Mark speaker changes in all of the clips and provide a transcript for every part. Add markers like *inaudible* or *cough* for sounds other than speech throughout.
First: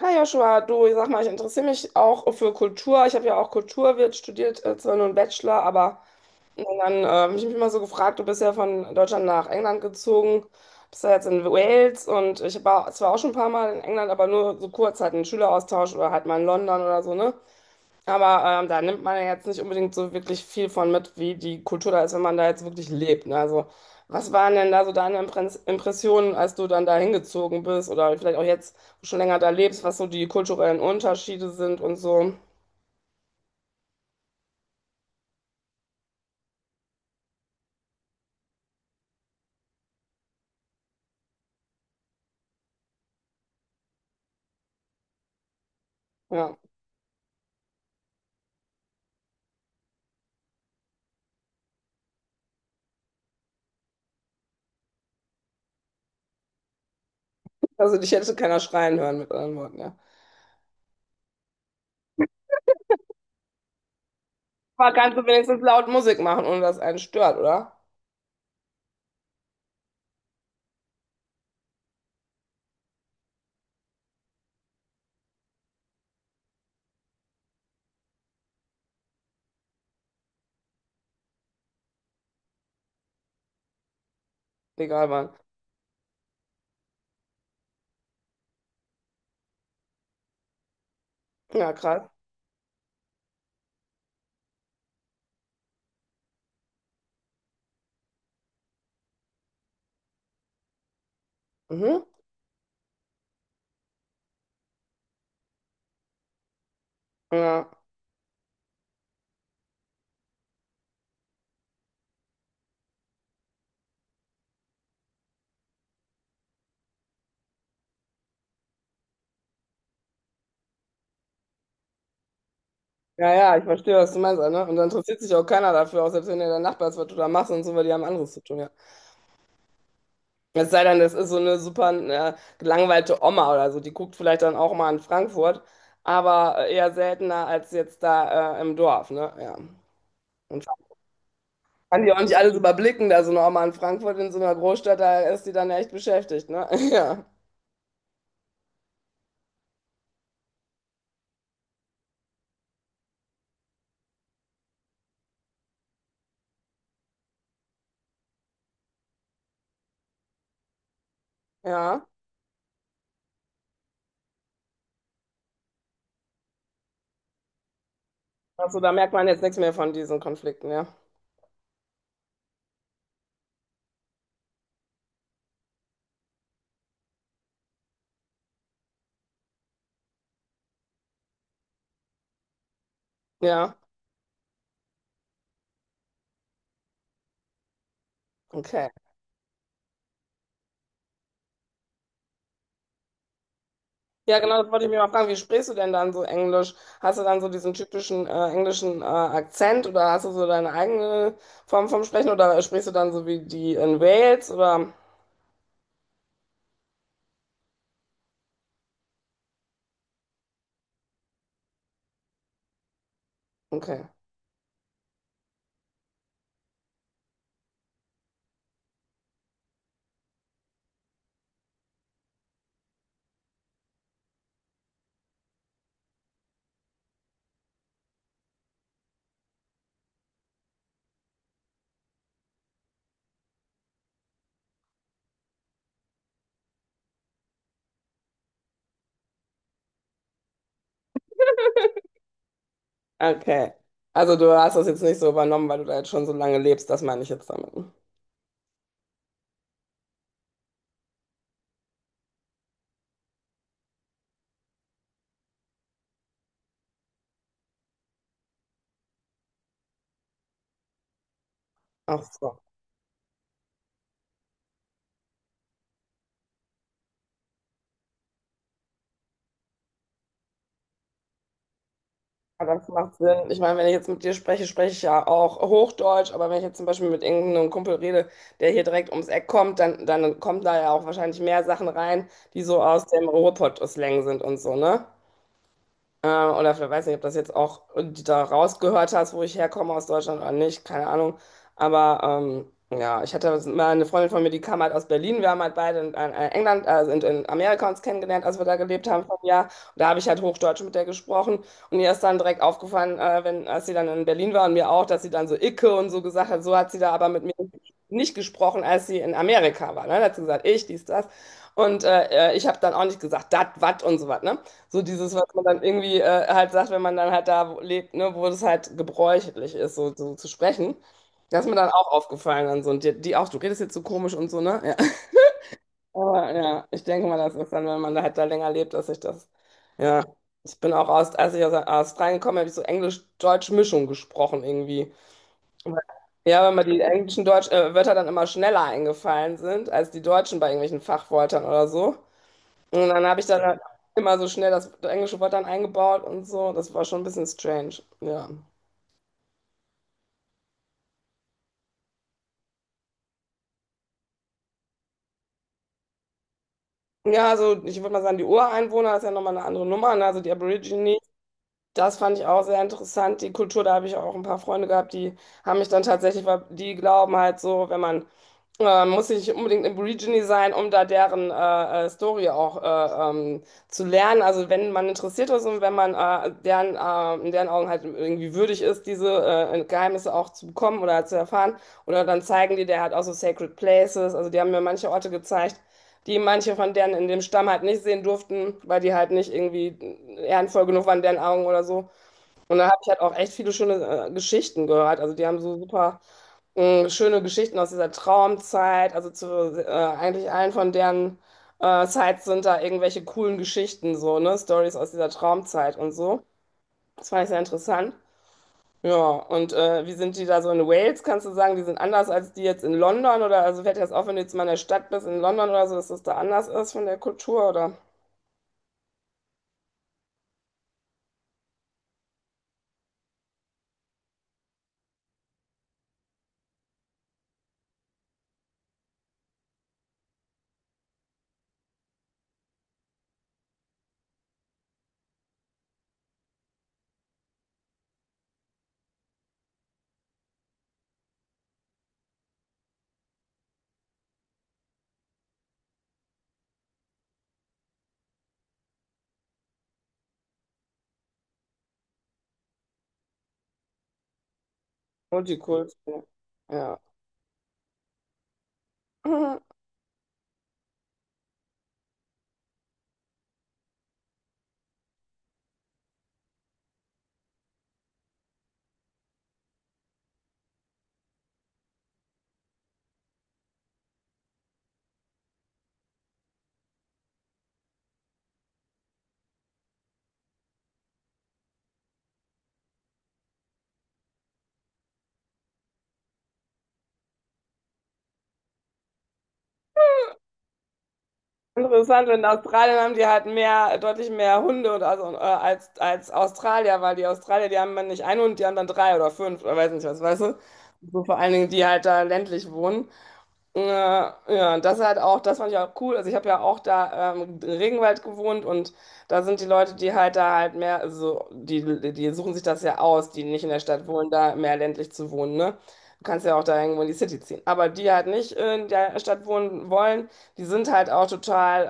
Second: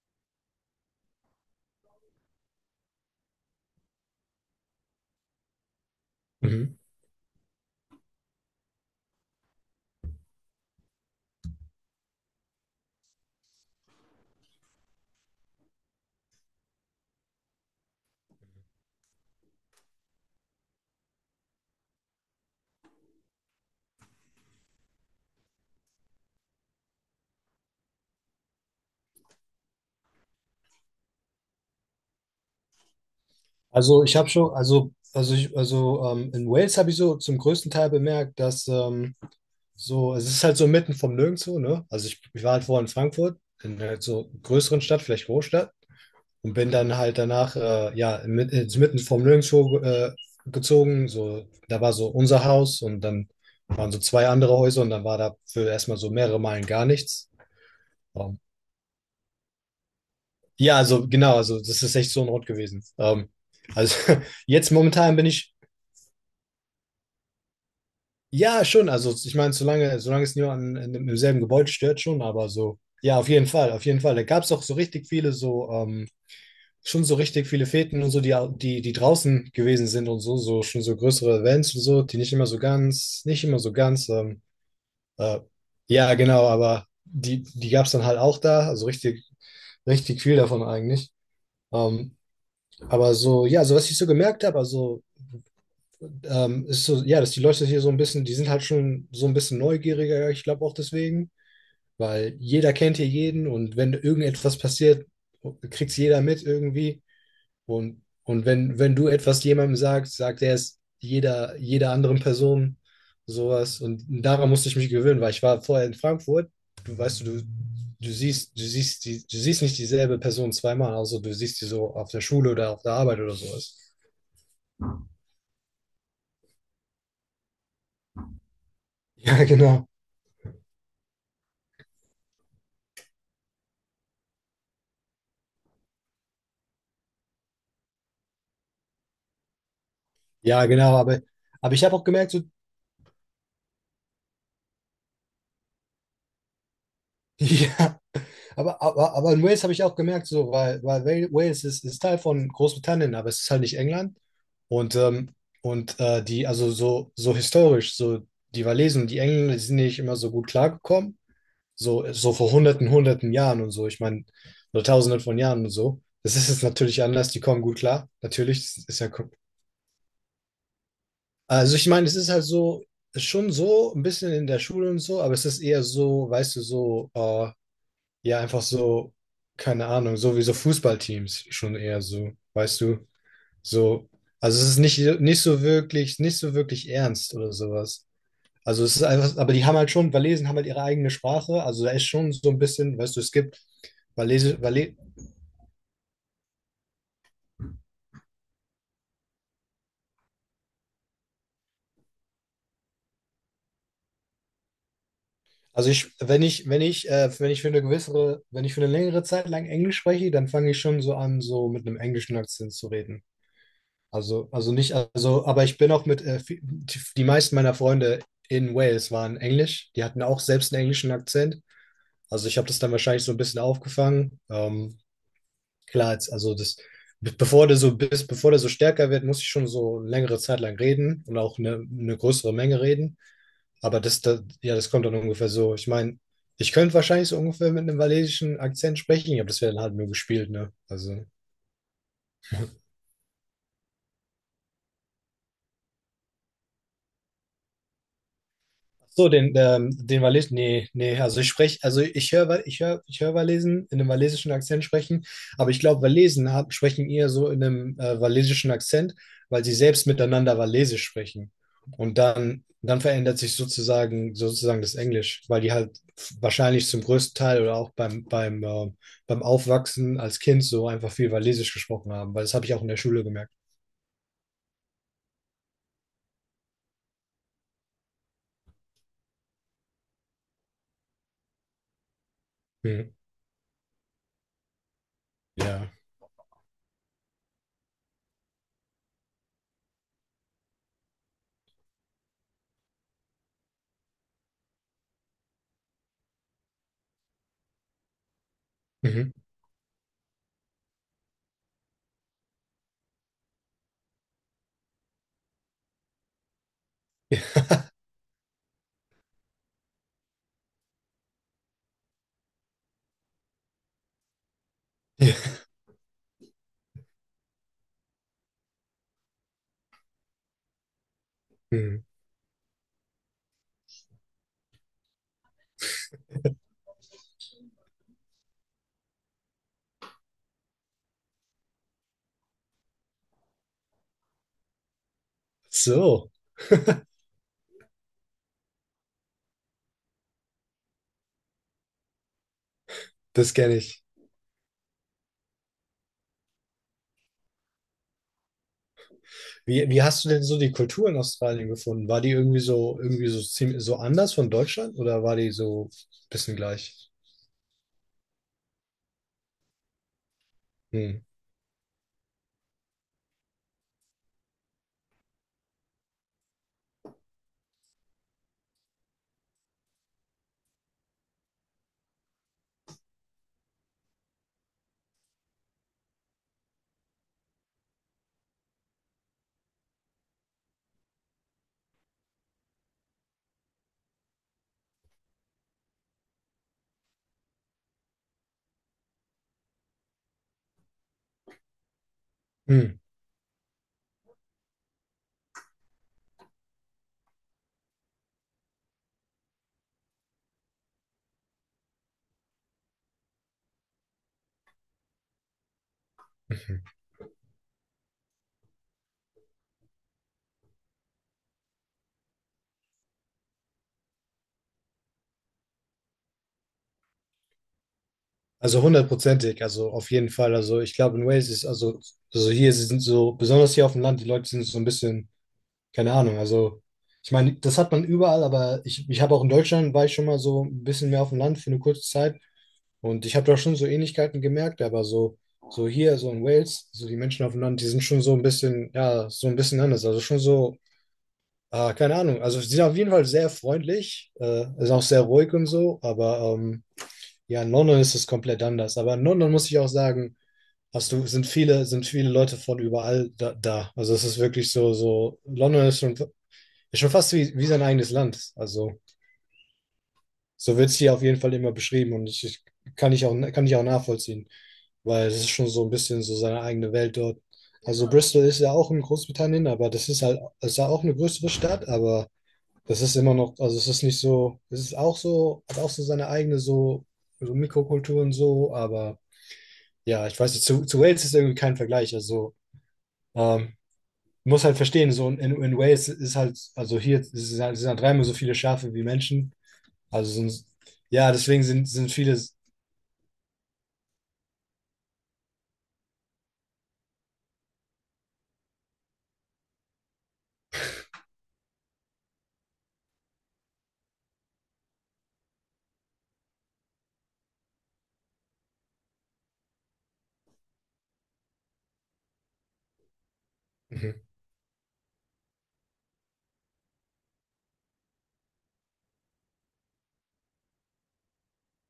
Speaker 1: Hi Joshua, du, ich sag mal, ich interessiere mich auch für Kultur. Ich habe ja auch Kulturwirt studiert, zwar nur einen Bachelor, aber
Speaker 2: Mhm.
Speaker 1: und dann hab ich mich immer so gefragt, du bist ja von Deutschland nach England gezogen, bist ja jetzt in Wales und ich war zwar auch schon ein paar Mal in England, aber nur so kurz halt einen Schüleraustausch oder halt mal in London oder so, ne? Aber da nimmt man ja jetzt nicht unbedingt so wirklich viel von mit, wie die Kultur da ist, wenn man da jetzt wirklich lebt. Ne? Also, was waren denn da so deine Impressionen, als du dann da hingezogen bist oder vielleicht auch jetzt schon länger da lebst, was so die kulturellen Unterschiede sind und so?
Speaker 2: Also ich habe schon, also ich, also In Wales habe ich so zum größten Teil bemerkt, dass so, es ist halt so mitten vom Nirgendwo, ne? Also ich war halt vorher in Frankfurt, in halt so größeren Stadt, vielleicht Großstadt, und
Speaker 1: Ja,
Speaker 2: bin dann halt danach, ja, mit, ins mitten vom Nirgendwo gezogen. So, da war so unser Haus und dann waren so zwei andere Häuser und dann war da für erstmal so mehrere Meilen gar nichts.
Speaker 1: also dich hätte
Speaker 2: Ähm,
Speaker 1: keiner schreien hören mit anderen Worten, ja.
Speaker 2: ja, also genau, also das ist echt so ein Ort gewesen. Also *laughs* jetzt
Speaker 1: Aber kannst
Speaker 2: momentan
Speaker 1: du
Speaker 2: bin ich.
Speaker 1: wenigstens laut Musik machen, ohne dass einen stört, oder?
Speaker 2: Ja, schon. Also ich meine, solange es niemanden im selben Gebäude stört, schon, aber so, ja, auf jeden Fall, auf jeden Fall. Da gab es auch so richtig viele, so, schon so richtig viele Feten und so, die, die draußen gewesen sind und so, so, schon so größere Events und so, die nicht immer so ganz, nicht immer so ganz,
Speaker 1: Egal wann.
Speaker 2: äh, ja, genau, aber die gab es dann halt auch da, also richtig, richtig viel davon eigentlich.
Speaker 1: Ja, krass.
Speaker 2: Ähm, aber so, ja, so was ich so gemerkt habe, also ist so, ja, dass die Leute hier so ein bisschen, die sind halt schon so ein bisschen neugieriger, ja, ich glaube auch deswegen,
Speaker 1: Mhm.
Speaker 2: weil jeder kennt hier jeden und wenn irgendetwas passiert, kriegt's jeder mit irgendwie.
Speaker 1: Ja.
Speaker 2: Und wenn du etwas jemandem sagst, sagt er es jeder anderen Person sowas. Und daran musste ich mich gewöhnen, weil ich war vorher in Frankfurt, du weißt du, du, du siehst die. Du siehst nicht dieselbe Person zweimal, also du siehst die so auf der Schule oder auf der Arbeit
Speaker 1: Ja,
Speaker 2: oder
Speaker 1: ja, ich
Speaker 2: sowas.
Speaker 1: verstehe, was du meinst, ne? Und dann interessiert sich auch keiner dafür, auch selbst wenn der Nachbar ist, was du da machst und so, weil die haben anderes zu tun, ja.
Speaker 2: Ja, genau.
Speaker 1: Es sei denn, das ist so eine super gelangweilte Oma oder so. Die guckt vielleicht dann auch mal in Frankfurt, aber eher seltener als jetzt da im Dorf, ne? Ja. Und
Speaker 2: Ja, genau, aber ich habe
Speaker 1: kann
Speaker 2: auch
Speaker 1: die auch
Speaker 2: gemerkt,
Speaker 1: nicht
Speaker 2: so,
Speaker 1: alles überblicken, da so eine Oma in Frankfurt in so einer Großstadt, da ist die dann echt beschäftigt, ne? *laughs* Ja.
Speaker 2: *laughs* ja, aber in Wales habe ich auch gemerkt, so, weil Wales ist Teil von Großbritannien, aber es ist halt nicht England. Und, ähm, also so, so historisch, so die Walesen und die Engländer, die sind nicht immer so gut klargekommen.
Speaker 1: Ja.
Speaker 2: So, so vor hunderten Jahren und so, ich meine, oder tausenden von Jahren und so. Das ist jetzt natürlich anders, die kommen gut klar. Natürlich,
Speaker 1: Also
Speaker 2: das
Speaker 1: da
Speaker 2: ist ja.
Speaker 1: merkt man jetzt nichts mehr von diesen Konflikten, ja.
Speaker 2: Also ich meine, es ist halt so, schon so ein bisschen in der Schule und so, aber es ist eher so, weißt du, so, ja, einfach so, keine Ahnung, so wie so Fußballteams schon eher so, weißt du,
Speaker 1: Ja.
Speaker 2: so, also es ist nicht, nicht so wirklich, nicht so wirklich ernst oder sowas. Also
Speaker 1: Okay.
Speaker 2: es ist einfach, aber die haben halt schon, Walesen haben halt ihre eigene Sprache, also da ist schon so ein bisschen, weißt du, es gibt
Speaker 1: Ja,
Speaker 2: Walese,
Speaker 1: genau, das wollte ich
Speaker 2: Wale.
Speaker 1: mir mal fragen. Wie sprichst du denn dann so Englisch? Hast du dann so diesen typischen englischen Akzent oder hast du so deine eigene Form vom Sprechen oder sprichst du dann so wie die in Wales oder?
Speaker 2: Also ich, wenn ich, wenn ich, wenn ich für eine gewissere, Wenn ich für eine längere Zeit lang Englisch spreche, dann fange ich schon so an, so mit einem englischen Akzent zu reden.
Speaker 1: Okay,
Speaker 2: Also nicht, also, Aber ich bin auch mit, die meisten meiner Freunde in Wales waren Englisch. Die hatten auch selbst einen englischen Akzent. Also ich habe das dann wahrscheinlich so ein bisschen aufgefangen. Klar, jetzt, also das, bevor der so stärker wird, muss ich schon so eine längere Zeit lang reden und auch eine größere Menge reden. Aber ja, das kommt dann ungefähr so. Ich meine, ich könnte wahrscheinlich so ungefähr mit einem walisischen Akzent sprechen, aber das wäre dann halt nur gespielt, ne? Also.
Speaker 1: okay. Also du hast das jetzt nicht so übernommen, weil du da jetzt schon so lange lebst, das meine ich jetzt damit.
Speaker 2: Nee, nee, also ich spreche, also ich höre, ich höre, ich höre Walesen in einem walesischen Akzent sprechen, aber ich glaube, sprechen eher so in einem walesischen Akzent, weil sie selbst miteinander Walesisch sprechen.
Speaker 1: Ach so.
Speaker 2: Dann verändert sich sozusagen, sozusagen das Englisch, weil die halt wahrscheinlich zum größten Teil oder auch beim Aufwachsen als Kind so einfach viel Walesisch gesprochen haben, weil das habe
Speaker 1: Ja,
Speaker 2: ich auch
Speaker 1: das
Speaker 2: in der
Speaker 1: macht
Speaker 2: Schule
Speaker 1: Sinn.
Speaker 2: gemerkt.
Speaker 1: Ich meine, wenn ich jetzt mit dir spreche, spreche ich ja auch Hochdeutsch, aber wenn ich jetzt zum Beispiel mit irgendeinem Kumpel rede, der hier direkt ums Eck kommt, dann kommen da ja auch wahrscheinlich mehr Sachen rein, die so aus
Speaker 2: Mhm.
Speaker 1: dem Ruhrpott-Slang sind und so, ne?
Speaker 2: Ja.
Speaker 1: Oder vielleicht weiß nicht, ob das jetzt auch da rausgehört hast, wo ich herkomme aus Deutschland oder nicht, keine Ahnung. Aber ja, ich hatte mal eine Freundin von mir, die kam halt aus Berlin. Wir haben halt beide in England, also in Amerika uns kennengelernt, als wir da gelebt haben
Speaker 2: Mhm.
Speaker 1: vor einem Jahr. Und da habe ich halt Hochdeutsch mit der gesprochen. Und ihr ist dann direkt aufgefallen, wenn, als sie dann in Berlin war und mir auch, dass sie dann so Icke und so gesagt hat. So hat sie da aber mit mir
Speaker 2: *laughs*
Speaker 1: nicht gesprochen, als sie in Amerika war. Ne? Da hat sie gesagt, ich, dies, das. Und ich habe dann auch nicht gesagt, dat, wat und so was. Ne? So dieses,
Speaker 2: Ja.
Speaker 1: was man dann irgendwie halt sagt, wenn man dann halt da lebt, ne, wo das halt gebräuchlich ist, so, so zu sprechen. Das ist mir dann
Speaker 2: Mhm.
Speaker 1: auch aufgefallen dann so. Und die auch, du redest jetzt so komisch und so, ne? Ja. *laughs* Aber ja, ich denke mal, das ist dann, wenn man da halt da länger lebt, dass ich das, ja. Ich bin auch aus, als ich aus Australien gekommen bin, habe ich so Englisch-Deutsch-Mischung gesprochen irgendwie. Weil-
Speaker 2: So,
Speaker 1: Ja, weil mir die englischen Deutsch, Wörter dann immer schneller eingefallen sind als die Deutschen bei irgendwelchen Fachwörtern oder so. Und dann habe ich
Speaker 2: das
Speaker 1: dann
Speaker 2: kenne
Speaker 1: halt
Speaker 2: ich.
Speaker 1: immer so schnell das englische Wort dann eingebaut und so. Das war schon ein bisschen strange, ja.
Speaker 2: Wie, wie hast du denn so die Kultur in Australien gefunden? War die irgendwie so ziemlich, so anders von Deutschland oder war die so ein bisschen gleich?
Speaker 1: Ja, also ich würde mal sagen, die Ureinwohner ist ja nochmal eine andere Nummer. Ne? Also die Aborigine,
Speaker 2: Hm.
Speaker 1: das fand ich auch sehr interessant. Die Kultur, da habe ich auch ein paar Freunde gehabt, die haben mich dann tatsächlich, weil die glauben halt so, wenn man muss nicht unbedingt Aborigine sein, um da deren Story auch zu lernen. Also wenn man interessiert ist und wenn man deren, in deren Augen halt irgendwie würdig ist, diese Geheimnisse auch zu bekommen oder zu erfahren. Oder dann zeigen die der halt auch so Sacred Places. Also die haben mir manche Orte gezeigt, die manche von denen in dem Stamm halt nicht sehen durften, weil die halt nicht irgendwie ehrenvoll genug waren in deren Augen oder so. Und da
Speaker 2: Hm.
Speaker 1: habe ich halt auch echt viele schöne Geschichten gehört. Also die haben so super schöne Geschichten aus dieser Traumzeit. Also zu eigentlich allen von deren Sites sind da irgendwelche coolen Geschichten so, ne? Stories aus dieser Traumzeit und so. Das fand ich sehr interessant. Ja, und wie sind die da so in Wales? Kannst du sagen, die sind anders als die jetzt in London? Oder also fällt dir das auf, wenn du jetzt mal in der Stadt bist in London oder so, dass das da anders ist von der Kultur oder
Speaker 2: Also hundertprozentig, also auf jeden Fall. Also ich glaube in Wales ist, also hier sie sind so, besonders hier auf dem Land, die Leute sind so ein bisschen, keine Ahnung, also ich meine, das hat man überall, ich habe auch in Deutschland, war ich schon mal so ein bisschen mehr auf dem Land für eine kurze Zeit. Und ich habe da schon so Ähnlichkeiten gemerkt, aber so, so hier, so in Wales, so die Menschen auf dem Land, die sind schon so ein bisschen, ja, so ein bisschen anders. Also schon so, ah, keine Ahnung. Also sie sind auf jeden Fall sehr freundlich, ist auch sehr ruhig und so, aber ja, in London ist es komplett anders. Aber in London muss ich auch sagen, hast du, sind viele Leute von überall da. Also es ist wirklich so, so, London
Speaker 1: Multikulti?
Speaker 2: ist
Speaker 1: Ja.
Speaker 2: schon fast wie, wie sein eigenes Land. Also
Speaker 1: *laughs*
Speaker 2: so wird es hier auf jeden Fall immer beschrieben und ich kann ich auch nachvollziehen. Weil es ist schon so ein bisschen so seine eigene Welt dort. Also Bristol ist ja auch in Großbritannien, aber das ist halt, es ist ja auch eine größere Stadt, aber das ist immer noch, also es ist nicht so, es ist auch so, hat auch so seine eigene so, so Mikrokultur und so, aber ja, ich weiß nicht, zu Wales ist irgendwie kein Vergleich, also ähm, muss halt verstehen, so in Wales ist halt, also hier ist- sind halt 3-mal so viele Schafe wie Menschen, also sind, ja, deswegen
Speaker 1: Mhm.
Speaker 2: sind
Speaker 1: Interessant,
Speaker 2: viele.
Speaker 1: in Australien haben die halt mehr, deutlich mehr Hunde und also, als Australier, weil die Australier, die haben dann nicht einen Hund, die haben dann drei oder fünf oder weiß nicht was, weißt du? So vor allen Dingen, die halt da ländlich wohnen. Ja, ja, das halt auch, das fand ich auch cool. Also ich habe ja auch da im Regenwald gewohnt und da sind die Leute, die halt da halt mehr, also die suchen sich das ja aus, die nicht in der Stadt
Speaker 2: Mhm.
Speaker 1: wohnen, da mehr ländlich zu wohnen, ne? Du kannst ja auch da irgendwo in die City ziehen. Aber die halt nicht in der Stadt wohnen wollen, die sind halt auch total,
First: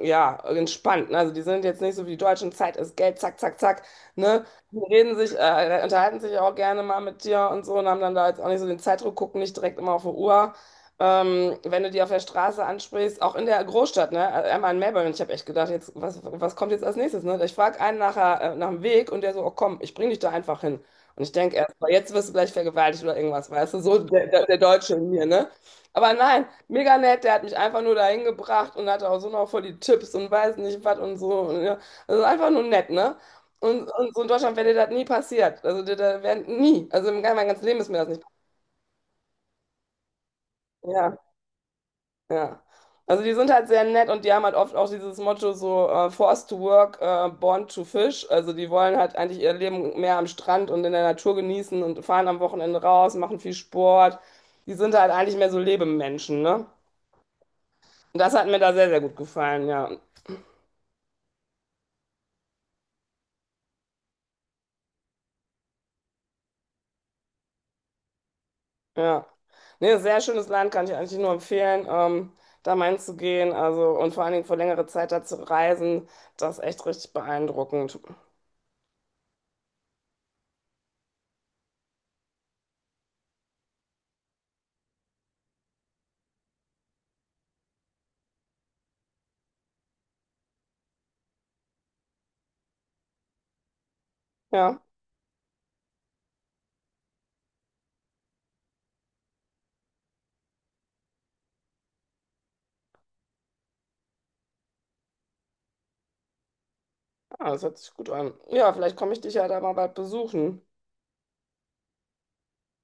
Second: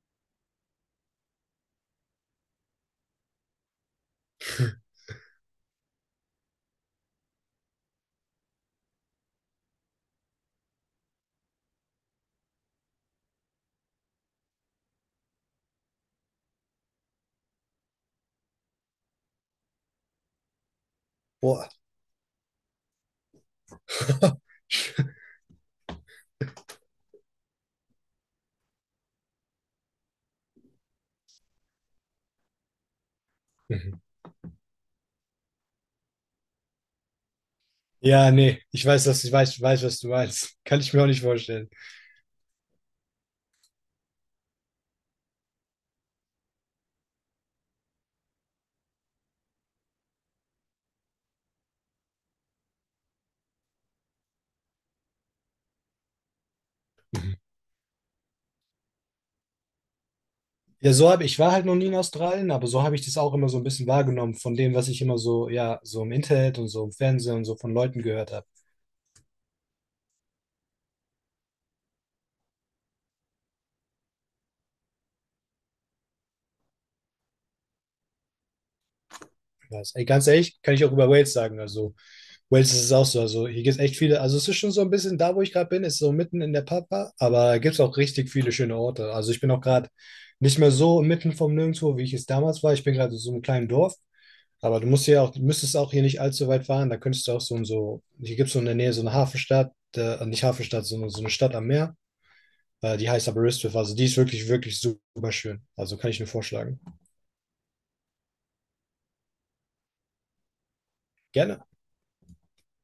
Speaker 1: ja, entspannt. Ne? Also die sind jetzt nicht so wie die Deutschen, Zeit ist Geld, zack, zack, zack, ne? Die reden sich, unterhalten sich auch gerne mal mit dir und so und haben dann da jetzt auch nicht so den Zeitdruck, gucken nicht direkt immer auf die Uhr. Wenn du die auf der Straße ansprichst, auch in der Großstadt, ne? Also einmal in Melbourne, ich habe echt gedacht, jetzt, was kommt jetzt als nächstes, ne? Ich frage einen nachher, nach dem Weg und der so, oh komm, ich bring dich da einfach hin. Und ich denke
Speaker 2: Boah.
Speaker 1: erst mal, jetzt wirst du gleich vergewaltigt oder irgendwas, weißt du, so der
Speaker 2: *laughs*
Speaker 1: Deutsche in mir, ne? Aber nein, mega nett, der hat mich einfach nur dahin gebracht und hatte auch so noch voll die Tipps und weiß nicht was und so. Und, ja. Also einfach nur nett, ne? Und so in Deutschland wäre dir das nie passiert. Also dir, da wär, nie. Also in meinem ganzen Leben ist mir das nicht
Speaker 2: Ja,
Speaker 1: passiert.
Speaker 2: nee, ich weiß, dass ich weiß, weiß, was du meinst. *laughs* Kann ich mir auch
Speaker 1: Ja.
Speaker 2: nicht vorstellen.
Speaker 1: Ja. Also die sind halt sehr nett und die haben halt oft auch dieses Motto so forced to work, born to fish. Also die wollen halt eigentlich ihr Leben mehr am Strand und in der Natur genießen und fahren am Wochenende raus, machen viel Sport. Die sind halt eigentlich mehr so Lebemenschen, ne? Und das hat mir da sehr, sehr gut gefallen, ja.
Speaker 2: Ja, so habe ich war halt noch nie in Australien, aber so habe ich das auch immer so ein bisschen wahrgenommen von dem, was ich immer so, ja, so im Internet und so im Fernsehen und so von Leuten gehört habe.
Speaker 1: Ja. Nee, sehr schönes Land, kann ich eigentlich nur empfehlen, da mal hinzugehen. Also und vor allen Dingen für längere Zeit da zu reisen, das ist echt richtig beeindruckend.
Speaker 2: Was- ey, ganz ehrlich, kann ich auch über Wales sagen. Also, Wales ist es auch so. Also, hier gibt es echt viele. Also, es ist schon so ein bisschen da, wo ich gerade bin, ist so mitten in der Pampa, aber gibt es auch richtig viele schöne Orte. Also, ich bin auch gerade nicht mehr so mitten vom Nirgendwo, wie ich es damals war. Ich bin gerade in so einem kleinen Dorf.
Speaker 1: Ja.
Speaker 2: Aber du musst ja auch, müsstest auch hier nicht allzu weit fahren. Da könntest du auch so und so, hier gibt es so in der Nähe so eine Hafenstadt, nicht Hafenstadt, sondern so eine Stadt am Meer. Die heißt aber Ristwiff. Also die ist wirklich, wirklich super schön. Also kann ich nur vorschlagen.
Speaker 1: Ah, das hört sich gut an. Ja, vielleicht komme ich dich ja da mal bald besuchen.
Speaker 2: Gerne.